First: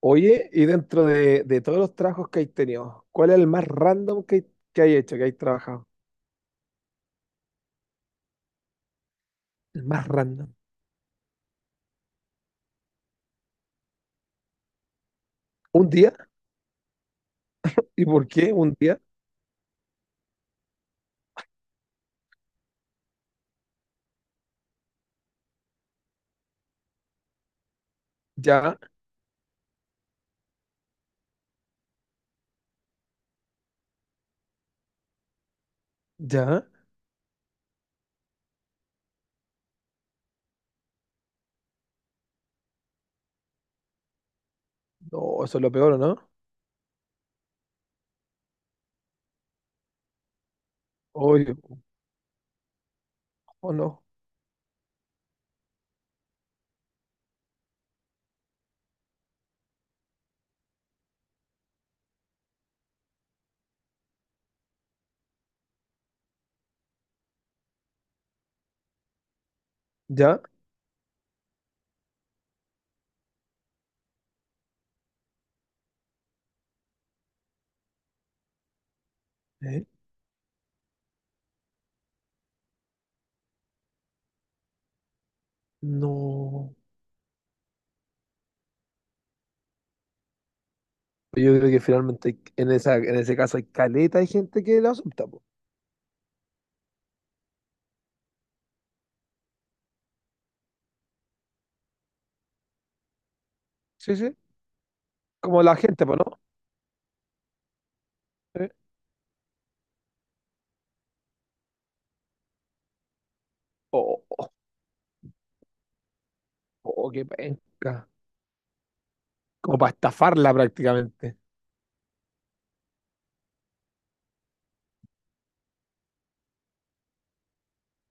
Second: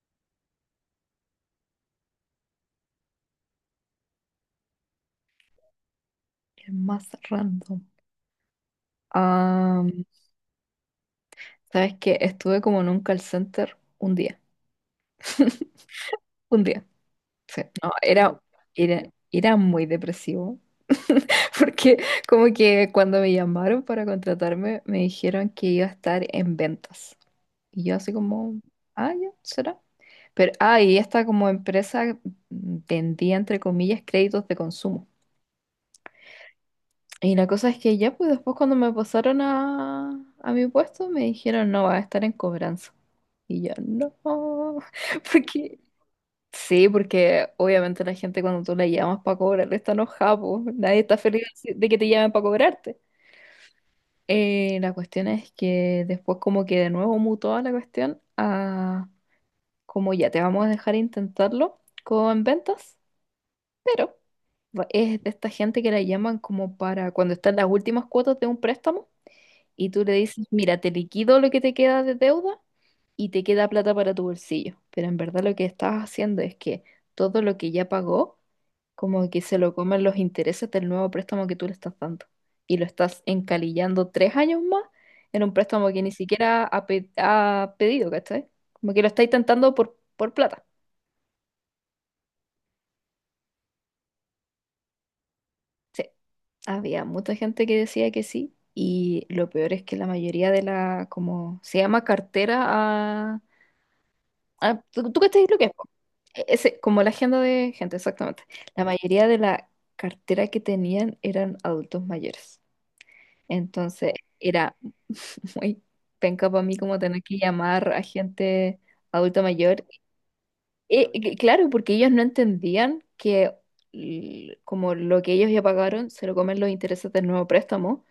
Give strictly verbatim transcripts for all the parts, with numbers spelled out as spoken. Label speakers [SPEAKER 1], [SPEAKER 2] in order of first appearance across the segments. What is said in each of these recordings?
[SPEAKER 1] Oye, y dentro de, de todos los trabajos que hay tenido, ¿cuál es el más random que, que hay hecho, que hay trabajado?
[SPEAKER 2] El más random. Ah,
[SPEAKER 1] El más random.
[SPEAKER 2] ¿sabes qué? Estuve como en un call center un día.
[SPEAKER 1] ¿Un día?
[SPEAKER 2] Un día. Sí. No,
[SPEAKER 1] ¿Y por
[SPEAKER 2] era,
[SPEAKER 1] qué un día?
[SPEAKER 2] era, era muy depresivo. Porque como que cuando me llamaron para contratarme, me dijeron que iba a estar en ventas. Y yo así como,
[SPEAKER 1] Ya,
[SPEAKER 2] ah, ya, será. Pero, ah, y esta como empresa vendía, entre comillas, créditos de consumo.
[SPEAKER 1] ya.
[SPEAKER 2] Y la cosa es que ya, pues después cuando me pasaron a, a mi puesto, me dijeron, no, va a estar en cobranza. Y yo, no,
[SPEAKER 1] No, eso es lo
[SPEAKER 2] porque...
[SPEAKER 1] peor, ¿o no?
[SPEAKER 2] Sí, porque obviamente la gente cuando tú la llamas para cobrarle está enojada, po. Nadie está feliz
[SPEAKER 1] Oye,
[SPEAKER 2] de que te llamen para cobrarte.
[SPEAKER 1] o no.
[SPEAKER 2] Eh, la cuestión es que después como que de nuevo mutó la cuestión a como ya te vamos a dejar intentarlo con ventas, pero va- es de esta gente que la llaman como para cuando están las últimas cuotas de un préstamo. Y tú le
[SPEAKER 1] ¿Ya?
[SPEAKER 2] dices, mira, te liquido lo que te queda de deuda y te queda plata para tu bolsillo. Pero en verdad lo que estás haciendo es que todo lo que ya pagó, como que se lo
[SPEAKER 1] ¿Eh?
[SPEAKER 2] comen los intereses del nuevo préstamo que tú le estás dando. Y lo estás encalillando tres años más en un préstamo que ni siquiera
[SPEAKER 1] No.
[SPEAKER 2] ha, pe- ha pedido, ¿cachai? Como que lo estáis tentando por, por plata.
[SPEAKER 1] Yo creo que finalmente hay- en esa, en ese caso hay caleta, hay gente que lo acepta, po.
[SPEAKER 2] Sí, había mucha gente que decía que sí. Y lo peor es que la mayoría de la, como se llama, cartera.
[SPEAKER 1] Sí, sí.
[SPEAKER 2] Ah, ¿tú, tú cachai lo
[SPEAKER 1] Como
[SPEAKER 2] que es,
[SPEAKER 1] la
[SPEAKER 2] po?
[SPEAKER 1] gente, pues, ¿no?
[SPEAKER 2] E, Ese, como la agenda de gente, exactamente.
[SPEAKER 1] ¿Eh?
[SPEAKER 2] La mayoría de la cartera que tenían eran adultos mayores. Entonces
[SPEAKER 1] Oh, oh,
[SPEAKER 2] era muy penca para mí como
[SPEAKER 1] oh,
[SPEAKER 2] tener
[SPEAKER 1] qué
[SPEAKER 2] que llamar a
[SPEAKER 1] penca.
[SPEAKER 2] gente adulta
[SPEAKER 1] Como
[SPEAKER 2] mayor.
[SPEAKER 1] para estafarla
[SPEAKER 2] Eh, que-
[SPEAKER 1] prácticamente.
[SPEAKER 2] claro, porque ellos no entendían que l- como lo que ellos ya pagaron se lo comen los intereses del nuevo préstamo,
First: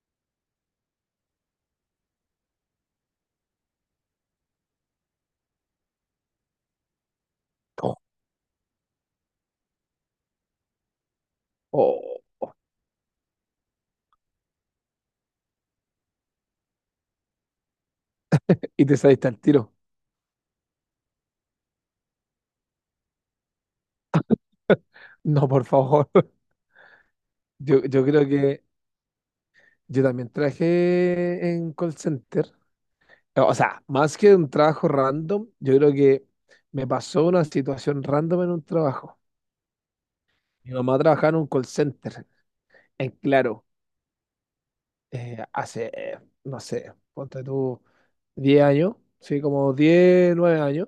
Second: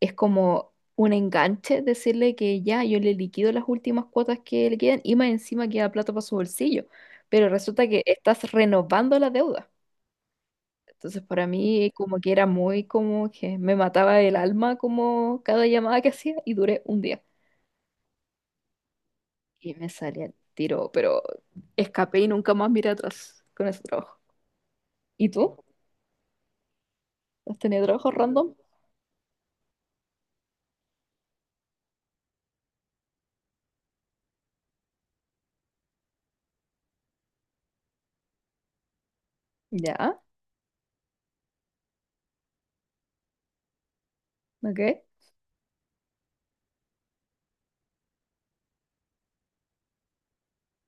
[SPEAKER 2] es como un enganche decirle que ya yo le liquido las últimas cuotas que le quedan y más encima queda plata para su bolsillo. Pero resulta
[SPEAKER 1] Oh,
[SPEAKER 2] que estás renovando la deuda. Entonces para mí
[SPEAKER 1] oh.
[SPEAKER 2] como que era muy como que me mataba el alma como cada llamada que hacía, y duré un día.
[SPEAKER 1] Y te saliste al
[SPEAKER 2] Y
[SPEAKER 1] tiro.
[SPEAKER 2] me salía el tiro, pero escapé y nunca más miré atrás con ese trabajo. ¿Y
[SPEAKER 1] No,
[SPEAKER 2] tú?
[SPEAKER 1] por favor.
[SPEAKER 2] ¿Has
[SPEAKER 1] Yo,
[SPEAKER 2] tenido
[SPEAKER 1] yo
[SPEAKER 2] trabajos
[SPEAKER 1] creo
[SPEAKER 2] random?
[SPEAKER 1] que yo también trabajé en call center. eh, O sea, más que un trabajo random, yo creo que me pasó una situación random en un trabajo.
[SPEAKER 2] Ya,
[SPEAKER 1] Mi mamá trabajaba en un call center, en Claro,
[SPEAKER 2] ok.
[SPEAKER 1] eh, hace, eh, no sé, ponte tú, diez años, sí, como diez nueve años.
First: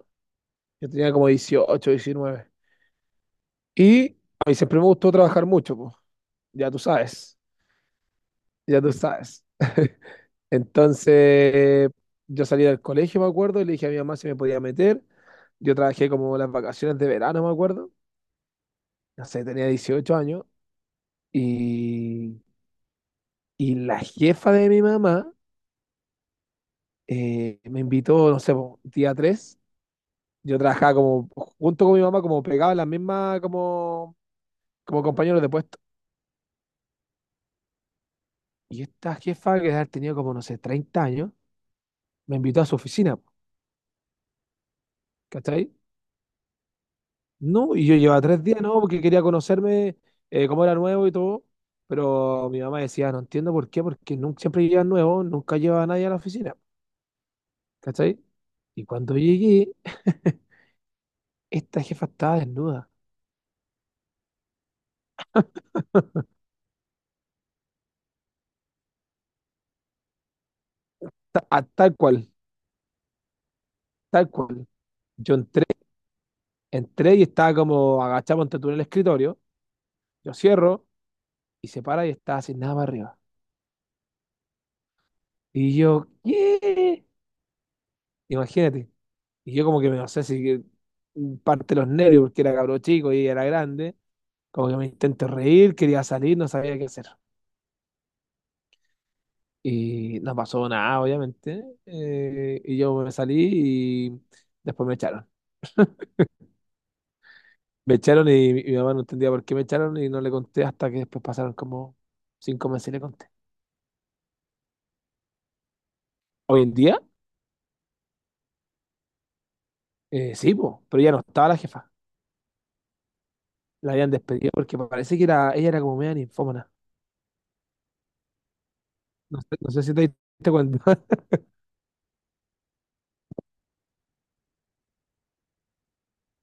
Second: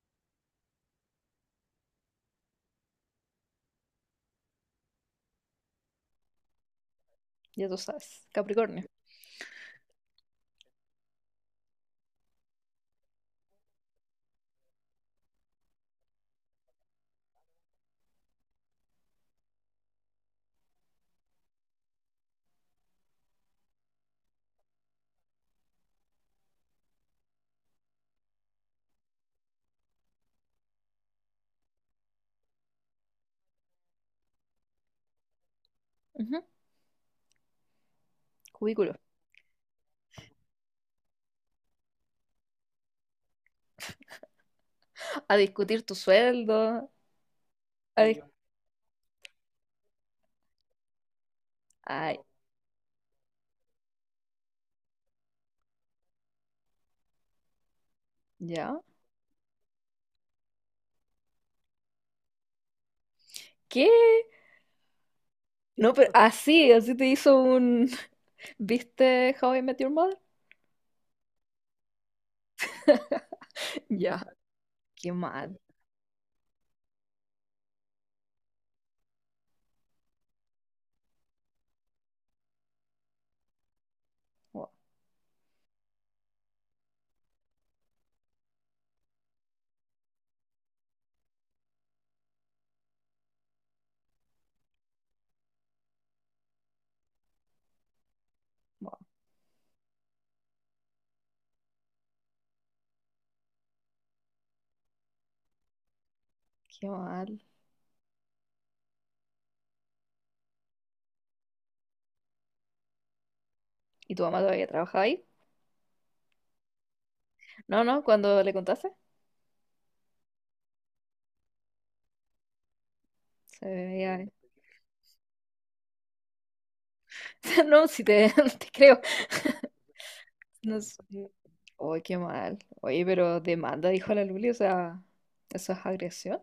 [SPEAKER 1] Yo tenía como dieciocho diecinueve. Y a mí siempre me gustó trabajar mucho, pues, ya tú sabes,
[SPEAKER 2] Ya tú sabes.
[SPEAKER 1] ya
[SPEAKER 2] Capricornio.
[SPEAKER 1] tú sabes. Entonces, yo salí del colegio, me acuerdo, y le dije a mi mamá si me podía meter. Yo trabajé como las vacaciones de verano, me acuerdo. No sé, tenía dieciocho años. Y, y la jefa de mi mamá eh, me invitó, no sé, po, día tres. Yo trabajaba como, junto con mi mamá, como pegaba las mismas, como, como compañeros de puesto.
[SPEAKER 2] Ujú.
[SPEAKER 1] Y
[SPEAKER 2] Cubículo.
[SPEAKER 1] esta jefa, que ha tenido como, no sé, treinta años, me invitó a su oficina, po,
[SPEAKER 2] A
[SPEAKER 1] ¿cachai?
[SPEAKER 2] discutir tu sueldo,
[SPEAKER 1] No, y yo
[SPEAKER 2] a dis-
[SPEAKER 1] llevaba tres días, ¿no? Porque quería conocerme eh, cómo era nuevo y todo.
[SPEAKER 2] ay,
[SPEAKER 1] Pero mi mamá decía, no entiendo por qué, porque nunca, siempre llegan nuevos, nunca lleva a nadie a la oficina, ¿cachai?
[SPEAKER 2] ¿ya?
[SPEAKER 1] Y cuando llegué, esta jefa estaba desnuda,
[SPEAKER 2] ¿Qué? No, pero así, así te hizo un... ¿Viste How I Met Your Mother?
[SPEAKER 1] ta- a- tal cual,
[SPEAKER 2] Ya,
[SPEAKER 1] tal cual.
[SPEAKER 2] qué
[SPEAKER 1] Yo
[SPEAKER 2] mal.
[SPEAKER 1] entré, entré y estaba como agachado ante tú en el escritorio, yo cierro y se para y estaba sin nada para arriba.
[SPEAKER 2] Wow,
[SPEAKER 1] Y yo, ¿qué? Imagínate. Y yo como que me, no sé si que- mm, parte los nervios porque era cabro chico y ella era grande. Como que me intenté reír, quería salir, no sabía qué hacer.
[SPEAKER 2] wow,
[SPEAKER 1] Y no pasó nada, obviamente. eh, y yo me salí y después me echaron.
[SPEAKER 2] qué mal.
[SPEAKER 1] Me echaron y mi, mi mamá no entendía por qué me echaron y no le conté hasta que después pasaron como cinco meses y le conté.
[SPEAKER 2] ¿Y tu mamá todavía trabajaba ahí?
[SPEAKER 1] Hoy en día,
[SPEAKER 2] No, no, cuando le contaste,
[SPEAKER 1] eh, sí, po, pero ya no estaba la jefa.
[SPEAKER 2] se
[SPEAKER 1] La habían
[SPEAKER 2] veía...
[SPEAKER 1] despedido porque parece que era, ella era como media ninfómana.
[SPEAKER 2] No, si te, te creo.
[SPEAKER 1] No sé, no sé si te diste
[SPEAKER 2] No
[SPEAKER 1] cuenta.
[SPEAKER 2] sé. Oye, qué mal. Oye, pero demanda, dijo la Luli, o sea, ¿eso es agresión?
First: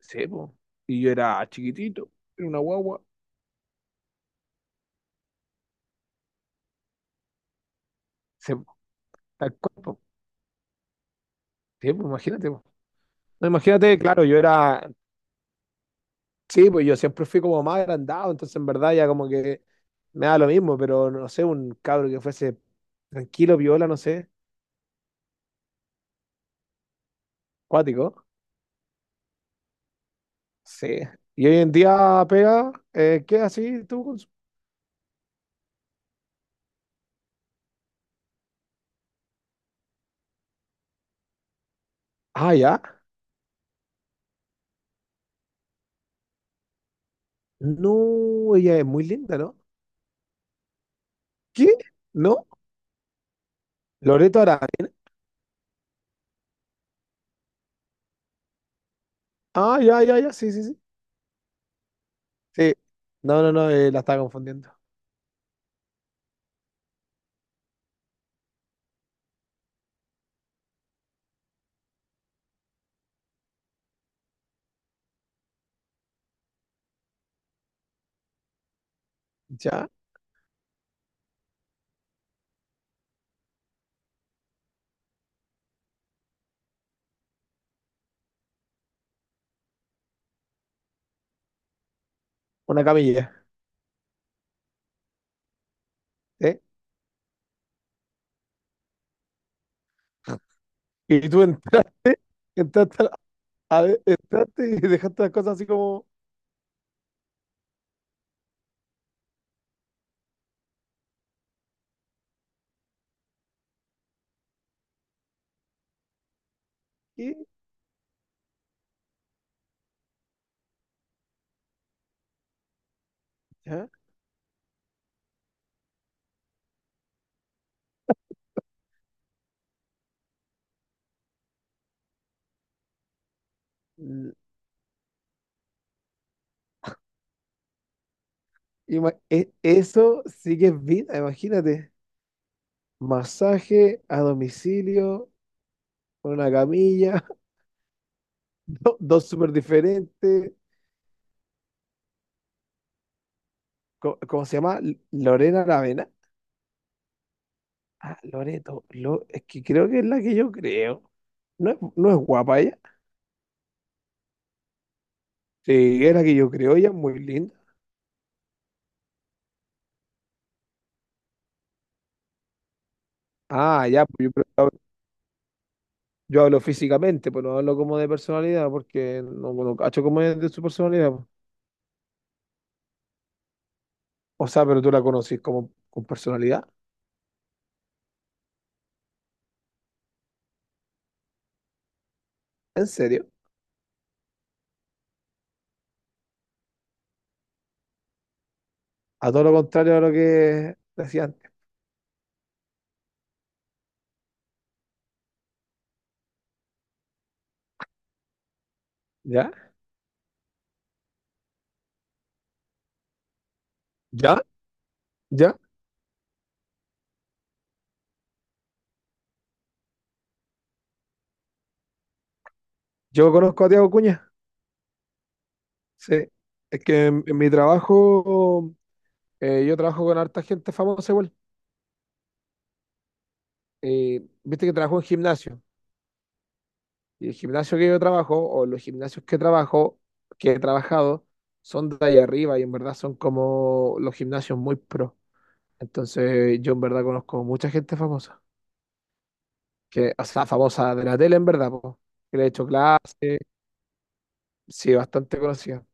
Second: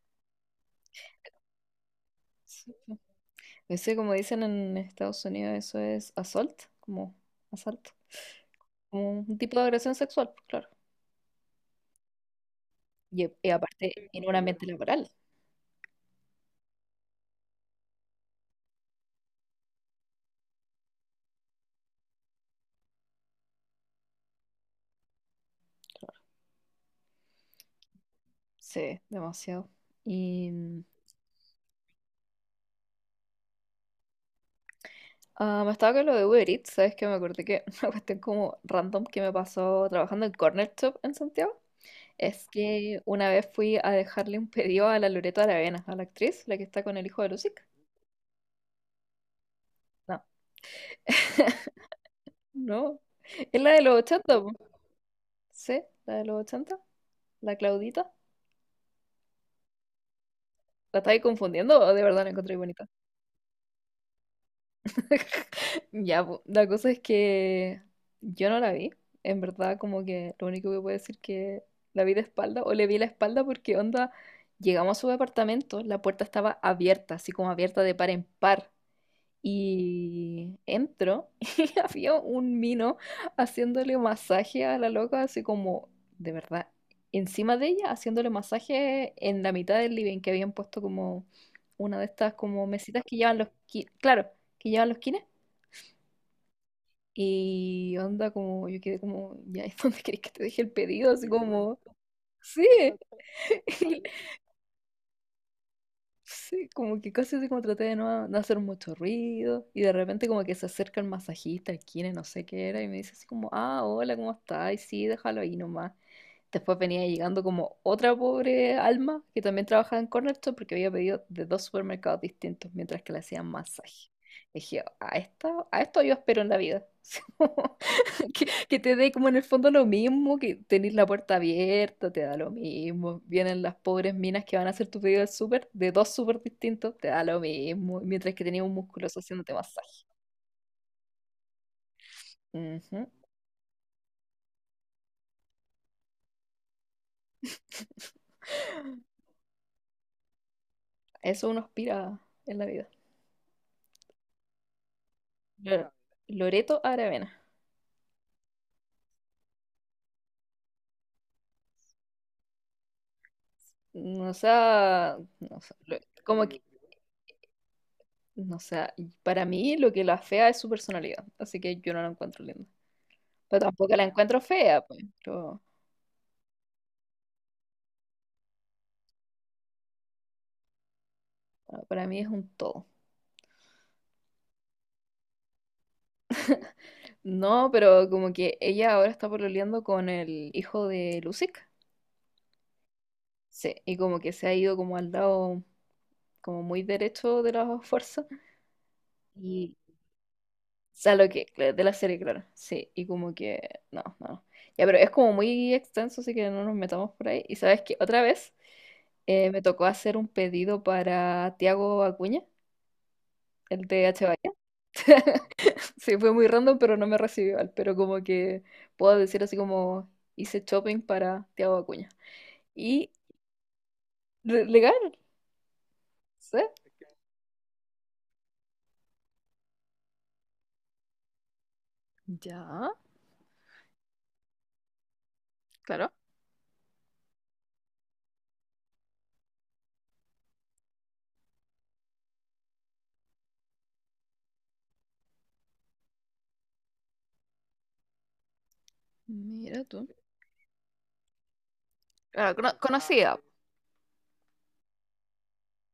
[SPEAKER 1] Sí, po. Y yo era chiquitito, era una
[SPEAKER 2] Sí.
[SPEAKER 1] guagua.
[SPEAKER 2] Ese, como dicen en Estados Unidos, eso es assault, como asalto.
[SPEAKER 1] Sí, po,
[SPEAKER 2] Como un
[SPEAKER 1] tal
[SPEAKER 2] tipo de
[SPEAKER 1] cual,
[SPEAKER 2] agresión
[SPEAKER 1] po.
[SPEAKER 2] sexual, pues, claro.
[SPEAKER 1] Sí, po, imagínate, po.
[SPEAKER 2] Y,
[SPEAKER 1] No,
[SPEAKER 2] y aparte,
[SPEAKER 1] imagínate, claro,
[SPEAKER 2] en un
[SPEAKER 1] yo
[SPEAKER 2] ambiente
[SPEAKER 1] era.
[SPEAKER 2] laboral.
[SPEAKER 1] Sí, pues yo siempre fui como más agrandado, entonces en verdad ya como que me da lo mismo, pero no sé, un cabro que fuese tranquilo, viola, no sé, cuático.
[SPEAKER 2] Sí, demasiado. Y mm,
[SPEAKER 1] Sí. Y hoy en día pega, eh, ¿qué así tú? Con su-
[SPEAKER 2] ah, me estaba con lo de Uber Eats, ¿sabes qué? Me acordé que una cuestión como random que me pasó trabajando en Corner Shop en Santiago. Es
[SPEAKER 1] Ah, ya.
[SPEAKER 2] que una vez fui a dejarle un pedido a la Loreto Aravena, a la actriz, la que está con el hijo de Lucic.
[SPEAKER 1] No, ella es muy linda, ¿no?
[SPEAKER 2] No,
[SPEAKER 1] ¿Qué? ¿No?
[SPEAKER 2] no. Es la de los ochenta,
[SPEAKER 1] Loreto
[SPEAKER 2] po.
[SPEAKER 1] Araya.
[SPEAKER 2] Sí, la de los ochenta, la Claudita.
[SPEAKER 1] Ah, ya, ya, ya, sí, sí, sí.
[SPEAKER 2] ¿La estáis confundiendo o de verdad la encontré
[SPEAKER 1] Sí.
[SPEAKER 2] bonita?
[SPEAKER 1] No, no, no, eh, la estaba confundiendo.
[SPEAKER 2] Ya, po, la cosa es que yo no la vi. En verdad, como que lo único que puedo decir, que la vi de espalda o le vi la espalda, porque onda, llegamos a su departamento, la puerta estaba abierta, así como abierta de par en par.
[SPEAKER 1] Ya,
[SPEAKER 2] Y entro y había un mino haciéndole masaje a la loca, así como, de verdad, encima de ella, haciéndole masaje en la mitad del living, que habían puesto como una de estas como
[SPEAKER 1] una
[SPEAKER 2] mesitas que llevan
[SPEAKER 1] camilla,
[SPEAKER 2] los... ki- claro, que llevan los kines.
[SPEAKER 1] ¿eh?
[SPEAKER 2] Y onda como, yo quedé como, ya, ¿y dónde querés que te deje el pedido? Así
[SPEAKER 1] Y tú
[SPEAKER 2] como,
[SPEAKER 1] entraste,
[SPEAKER 2] sí,
[SPEAKER 1] entraste, a- a- entraste y dejaste las cosas así como,
[SPEAKER 2] sí, como que casi así como traté de no, no hacer mucho ruido. Y de repente como que se acerca el masajista, el kine, no sé qué era, y me dice así como, ah, hola, ¿cómo estás? Y sí, déjalo ahí nomás. Después venía llegando
[SPEAKER 1] ¿qué?
[SPEAKER 2] como otra pobre alma que también trabajaba en Corner Shop, porque había pedido de dos supermercados distintos mientras que le hacían masaje. Y dije, a esto, a esto yo espero en la vida. Que, que te dé como en el fondo lo mismo, que tenés la puerta abierta, te da lo mismo. Vienen las pobres
[SPEAKER 1] L-
[SPEAKER 2] minas que van a hacer tu pedido del súper, de dos súper distintos, te da lo mismo. Mientras que tenías un
[SPEAKER 1] ima-
[SPEAKER 2] musculoso
[SPEAKER 1] e-
[SPEAKER 2] haciéndote masaje.
[SPEAKER 1] Eso sí que es vida, imagínate.
[SPEAKER 2] Ujú.
[SPEAKER 1] Masaje a domicilio, con una camilla, do- dos súper diferentes.
[SPEAKER 2] Eso uno aspira en la vida.
[SPEAKER 1] Co- ¿Cómo se llama? L- Lorena
[SPEAKER 2] Lo-
[SPEAKER 1] Lavena.
[SPEAKER 2] Loreto Aravena.
[SPEAKER 1] Ah, Loreto. Lo- es que creo que es la que yo creo. ¿No es, no es guapa ella?
[SPEAKER 2] No, o sea, no sé, lo-
[SPEAKER 1] Sí, es la que
[SPEAKER 2] como
[SPEAKER 1] yo
[SPEAKER 2] que,
[SPEAKER 1] creo, ella es muy linda.
[SPEAKER 2] no sé, y para mí lo que la fea es su personalidad, así que yo no la encuentro linda. Pero
[SPEAKER 1] Ah,
[SPEAKER 2] tampoco la
[SPEAKER 1] ya, pues yo,
[SPEAKER 2] encuentro
[SPEAKER 1] pero yo hablo
[SPEAKER 2] fea, pues, pero
[SPEAKER 1] yo hablo físicamente, pues no hablo como de personalidad, porque no, no cacho como es de su personalidad, pues.
[SPEAKER 2] bueno, para mí es un todo.
[SPEAKER 1] O sea, pero tú la conocís como con personalidad.
[SPEAKER 2] No, pero como que ella ahora está pololeando con el hijo de Lucic,
[SPEAKER 1] ¿En serio?
[SPEAKER 2] sí, y como que se ha ido como al lado, como muy derecho de las fuerzas,
[SPEAKER 1] A todo lo
[SPEAKER 2] y,
[SPEAKER 1] contrario a lo que
[SPEAKER 2] o sea,
[SPEAKER 1] decía
[SPEAKER 2] lo que,
[SPEAKER 1] antes.
[SPEAKER 2] claro, de la serie, claro, sí, y como que, no, no. Ya, pero es como muy extenso, así que no nos metamos por ahí. Y sabes que otra vez,
[SPEAKER 1] ¿Ya?
[SPEAKER 2] Eh, me tocó hacer un pedido para Tiago Acuña, el de H.
[SPEAKER 1] ¿Ya?
[SPEAKER 2] Bahía.
[SPEAKER 1] ¿Ya?
[SPEAKER 2] Sí, fue muy random, pero no me recibió igual. Pero como que puedo decir así como hice shopping para Tiago Acuña. Y
[SPEAKER 1] Yo conozco a Tiago Cuña.
[SPEAKER 2] le- legal,
[SPEAKER 1] Sí.
[SPEAKER 2] ¿sí?
[SPEAKER 1] Es que en, en mi trabajo, eh, yo trabajo con harta gente famosa igual.
[SPEAKER 2] Ya,
[SPEAKER 1] Eh, viste que trabajo en gimnasio.
[SPEAKER 2] claro.
[SPEAKER 1] Y el gimnasio que yo trabajo, o los gimnasios que trabajo, que he trabajado, son de ahí arriba y en verdad son como los gimnasios muy pro. Entonces, yo en verdad conozco mucha gente famosa.
[SPEAKER 2] Mira tú.
[SPEAKER 1] Que, o sea, famosa de la tele en verdad, po, que le he
[SPEAKER 2] Ah,
[SPEAKER 1] hecho
[SPEAKER 2] cono- conocía
[SPEAKER 1] clases. Sí, bastante conocida.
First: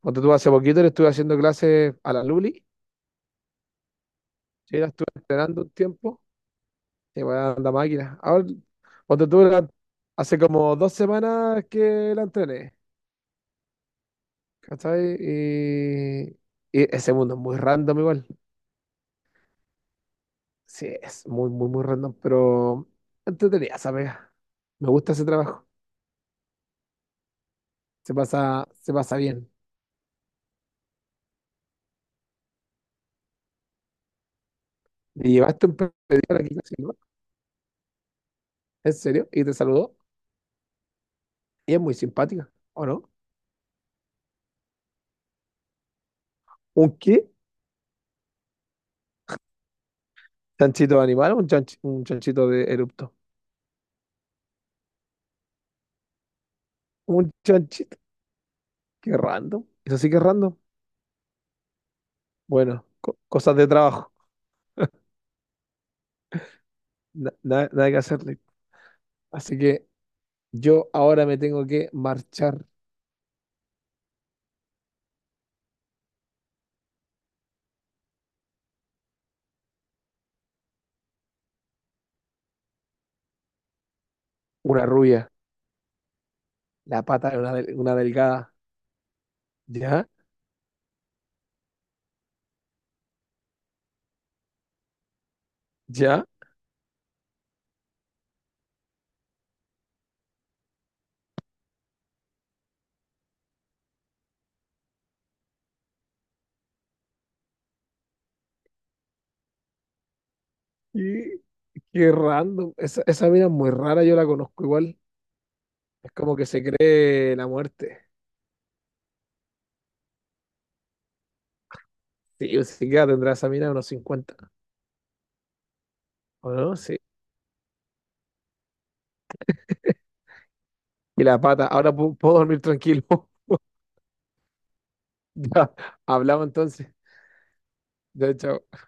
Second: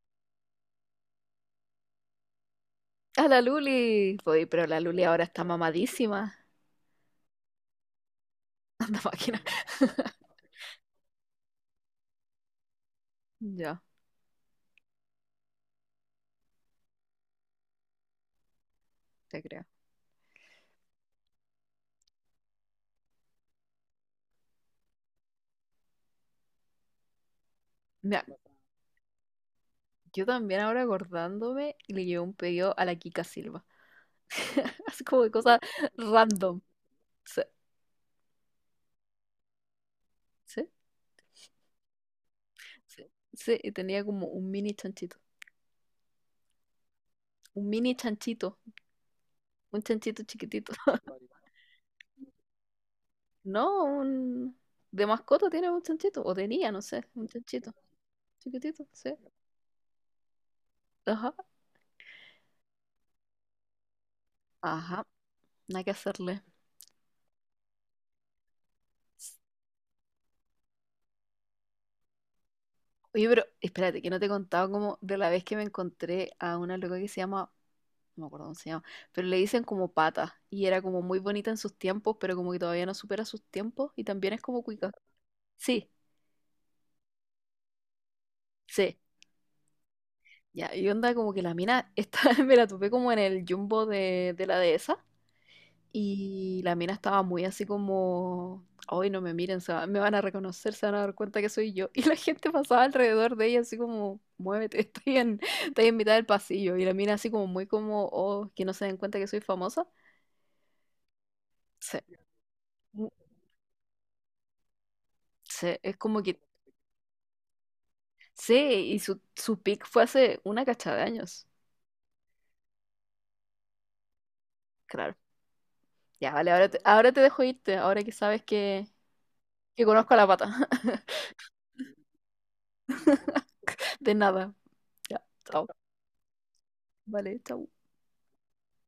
[SPEAKER 1] Cuando tú hace poquito le estuve haciendo clases a la Luli,
[SPEAKER 2] a la Luli, voy, pero
[SPEAKER 1] sí,
[SPEAKER 2] la
[SPEAKER 1] la
[SPEAKER 2] Luli
[SPEAKER 1] estuve
[SPEAKER 2] ahora está
[SPEAKER 1] entrenando un tiempo,
[SPEAKER 2] mamadísima.
[SPEAKER 1] y weón, la máquina. Ahora,
[SPEAKER 2] Anda
[SPEAKER 1] cuando
[SPEAKER 2] máquina.
[SPEAKER 1] tú la- hace como dos semanas que la entrené,
[SPEAKER 2] Ya,
[SPEAKER 1] ¿cachai? Y, y ese mundo es muy random igual.
[SPEAKER 2] te creo.
[SPEAKER 1] Sí, es muy, muy, muy random, pero entretenida esa pega. Me gusta ese trabajo. Se
[SPEAKER 2] Mira,
[SPEAKER 1] pasa, se pasa bien.
[SPEAKER 2] yo también ahora acordándome le llevé un pedido a la Kika Silva. Así como de
[SPEAKER 1] Y
[SPEAKER 2] cosas
[SPEAKER 1] llevaste un pedido aquí,
[SPEAKER 2] random.
[SPEAKER 1] ¿sí, no?
[SPEAKER 2] Sí,
[SPEAKER 1] ¿En serio? Y te saludó.
[SPEAKER 2] sí.
[SPEAKER 1] Y es muy simpática, ¿o
[SPEAKER 2] Sí,
[SPEAKER 1] no?
[SPEAKER 2] sí, y tenía como un mini chanchito.
[SPEAKER 1] ¿Un qué?
[SPEAKER 2] Un mini chanchito. Un chanchito chiquitito.
[SPEAKER 1] ¿Chanchito de animal o un, chanch- un chanchito de erupto?
[SPEAKER 2] No, un... De mascota tiene un chanchito. O tenía, no sé. Un
[SPEAKER 1] Un
[SPEAKER 2] chanchito.
[SPEAKER 1] chanchito.
[SPEAKER 2] Chiquitito, sí.
[SPEAKER 1] Qué random. Eso sí que es random.
[SPEAKER 2] Ajá.
[SPEAKER 1] Bueno, co- cosas de trabajo.
[SPEAKER 2] Ajá. Nada que hacerle.
[SPEAKER 1] Na- na- nada que hacerle. Así que yo ahora me tengo que marchar.
[SPEAKER 2] Oye, pero espérate, que no te he contado como de la vez que me encontré a una loca que se llama... No me acuerdo cómo se llama. Pero le dicen como pata. Y era como muy bonita en sus tiempos, pero como que todavía no supera sus tiempos. Y también es como
[SPEAKER 1] Una
[SPEAKER 2] cuica.
[SPEAKER 1] rubia.
[SPEAKER 2] Sí,
[SPEAKER 1] La pata de una, del- una delgada.
[SPEAKER 2] sí.
[SPEAKER 1] ¿Ya?
[SPEAKER 2] Ya, y onda como que la mina, esta, me la topé como en el jumbo de, de la dehesa
[SPEAKER 1] ¿Ya?
[SPEAKER 2] y la mina estaba muy así como, hoy no me miren, se va- me van a reconocer, se van a dar cuenta que soy yo. Y la gente pasaba alrededor de ella así como, muévete, estoy en, estoy en mitad del pasillo. Y la mina así como muy como, oh, que no se den cuenta que soy famosa.
[SPEAKER 1] Y
[SPEAKER 2] Sí,
[SPEAKER 1] qué random. Esa, esa mina es muy rara. Yo la conozco igual.
[SPEAKER 2] sí, es
[SPEAKER 1] Es
[SPEAKER 2] como
[SPEAKER 1] como
[SPEAKER 2] que,
[SPEAKER 1] que se cree la muerte.
[SPEAKER 2] sí, y su, su pic fue hace una cacha de años.
[SPEAKER 1] Sí, o sea, que tendrá esa mina unos cincuenta.
[SPEAKER 2] Claro. Ya, vale,
[SPEAKER 1] ¿O
[SPEAKER 2] ahora
[SPEAKER 1] no?
[SPEAKER 2] te,
[SPEAKER 1] Sí.
[SPEAKER 2] ahora te dejo irte, ahora que sabes que, que conozco a la pata.
[SPEAKER 1] Y la pata. Ahora pu- puedo dormir tranquilo.
[SPEAKER 2] De nada. Ya, chao.
[SPEAKER 1] Ya. Hablamos entonces.
[SPEAKER 2] Vale, chao.
[SPEAKER 1] Ya, chao.